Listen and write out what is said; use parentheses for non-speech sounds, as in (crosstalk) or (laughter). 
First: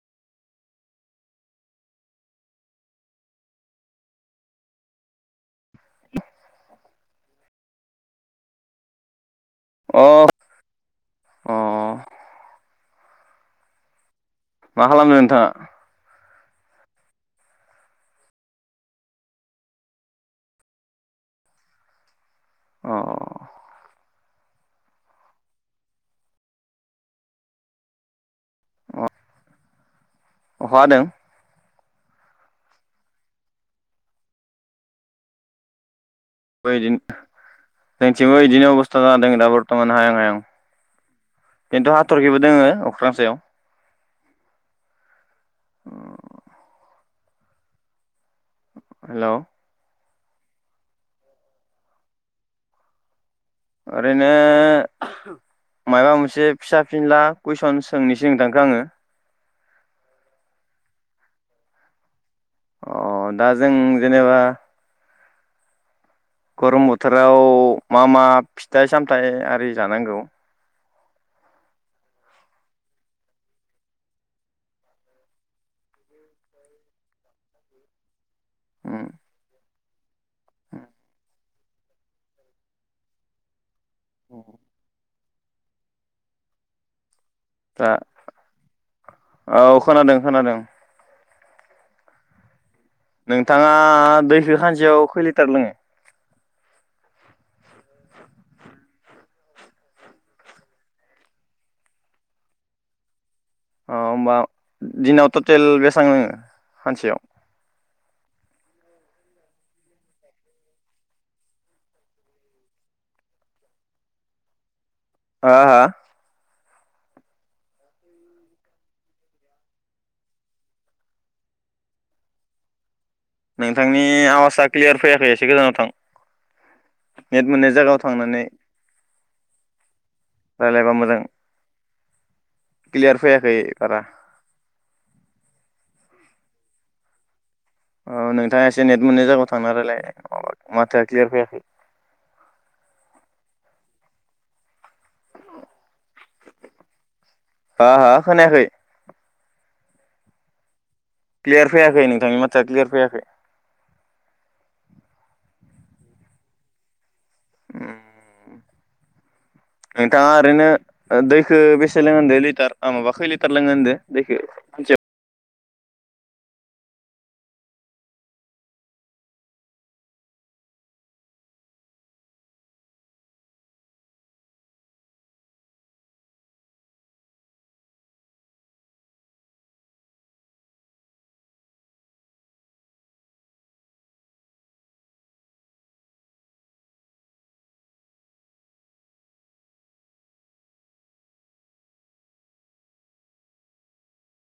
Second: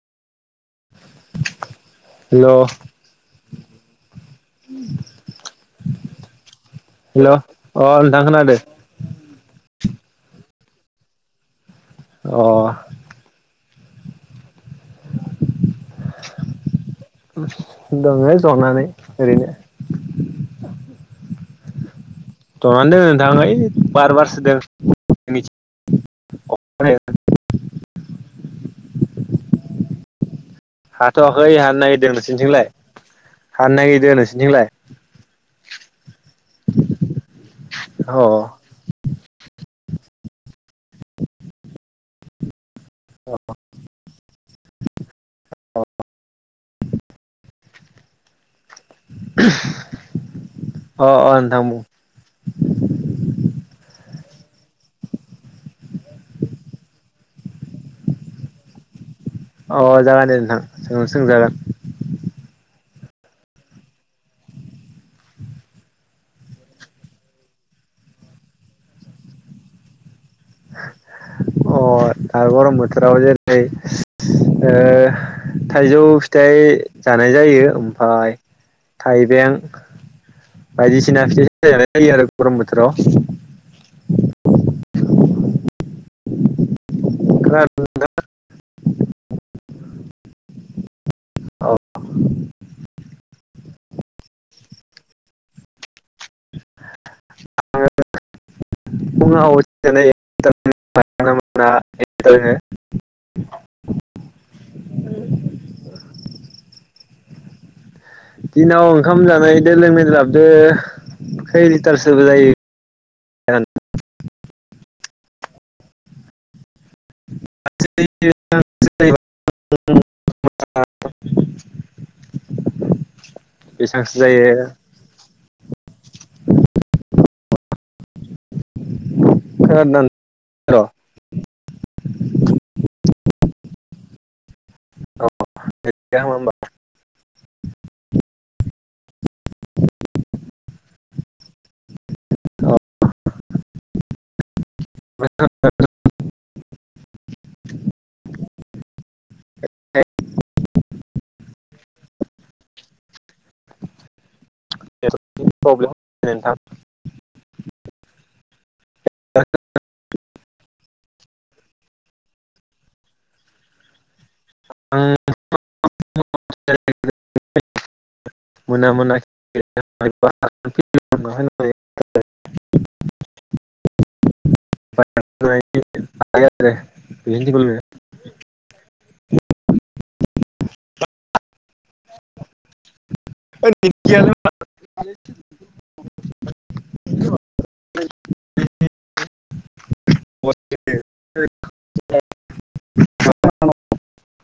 Hello hello अ नोंथां खोनादो अ अ अ मा खालामदों नोंथाङा? दंनै जनानै ओरैनो अ जनानै दोङो नोंथां ओइ बार बारसो (unintelligible) अ हाथआखै हानो नागि दों नोंसोरनिथिंलाय हानो नागिरदों नोंसोरनिथिंलाय? (unintelligible) अ जोंथिंबो इदिनो अबस्था जादों दा बर्थमान हायहां हायहां खिन्थु हा हाथरखिबो दोङो अख्रां सायाव अ हेलौ (unintelligible) अ अ नोंथां बुं ओरैनो मायबा मोनसे फिसा फिनला कुइसन सोंनिसै नोंथांखो आङो अ जागोन दे नोंथां सोंजागोन। अ दा जों जेनेबा गरम बोथोराव मा मा फिथाइ सामथाय आरि जानांगौ? अ दा गरम बोथोराव जेरै ओ थाइजौ फिथाइ जानाय जायो ओमफाय उम थाइबें बायदिसि फिथाइ (inaudible) गरम बोथोराव। (inaudible) (inaudible) दा औ खोनादों खोनादों। (inaudible) नोंथाङा दैखो खानसेयाव खोय लिटार लोङो? (inaudible) फुङाव (inaudible) ओ होमबा दिनाव टटेल बेसेबां लोङो सानसेयाव? दिनाव ओंखाम जानायजों लोंनायदो जाबदो खै लिटारसोबो जायो (inaudible) हा हा? (inaudible) नोंथांनि बेसांसो जायो आवाजआ क्लियार फैयाखै एसे गोजानाव था (unintelligible) (inaudible) नेेट मोननाय जायगायाव थांनानै। खोनादोंना राय्लायबा मोजां क्लियार फैयाखै। खै बारा। (inaudible) अ नोंथाङा एसे नेट मोननाय जायगायाव थांना रायलाय अ माथोआ क्लियार फैयाखै। (inaudible) हा हा खोनायाखै क्लियार फैयाखै नोंथांनि माथोआ क्लियार फैयाखै। नेटनि प्र्लेमलै नोंथां। उम नोंथाङा ओरैनो ओ दै खो बेसे लोंङो होनदो लिटार अ माबा खै लिटार लोङो होनदों दैखो? आं (inaudible) मोना मोना (inaudible) (inaudible)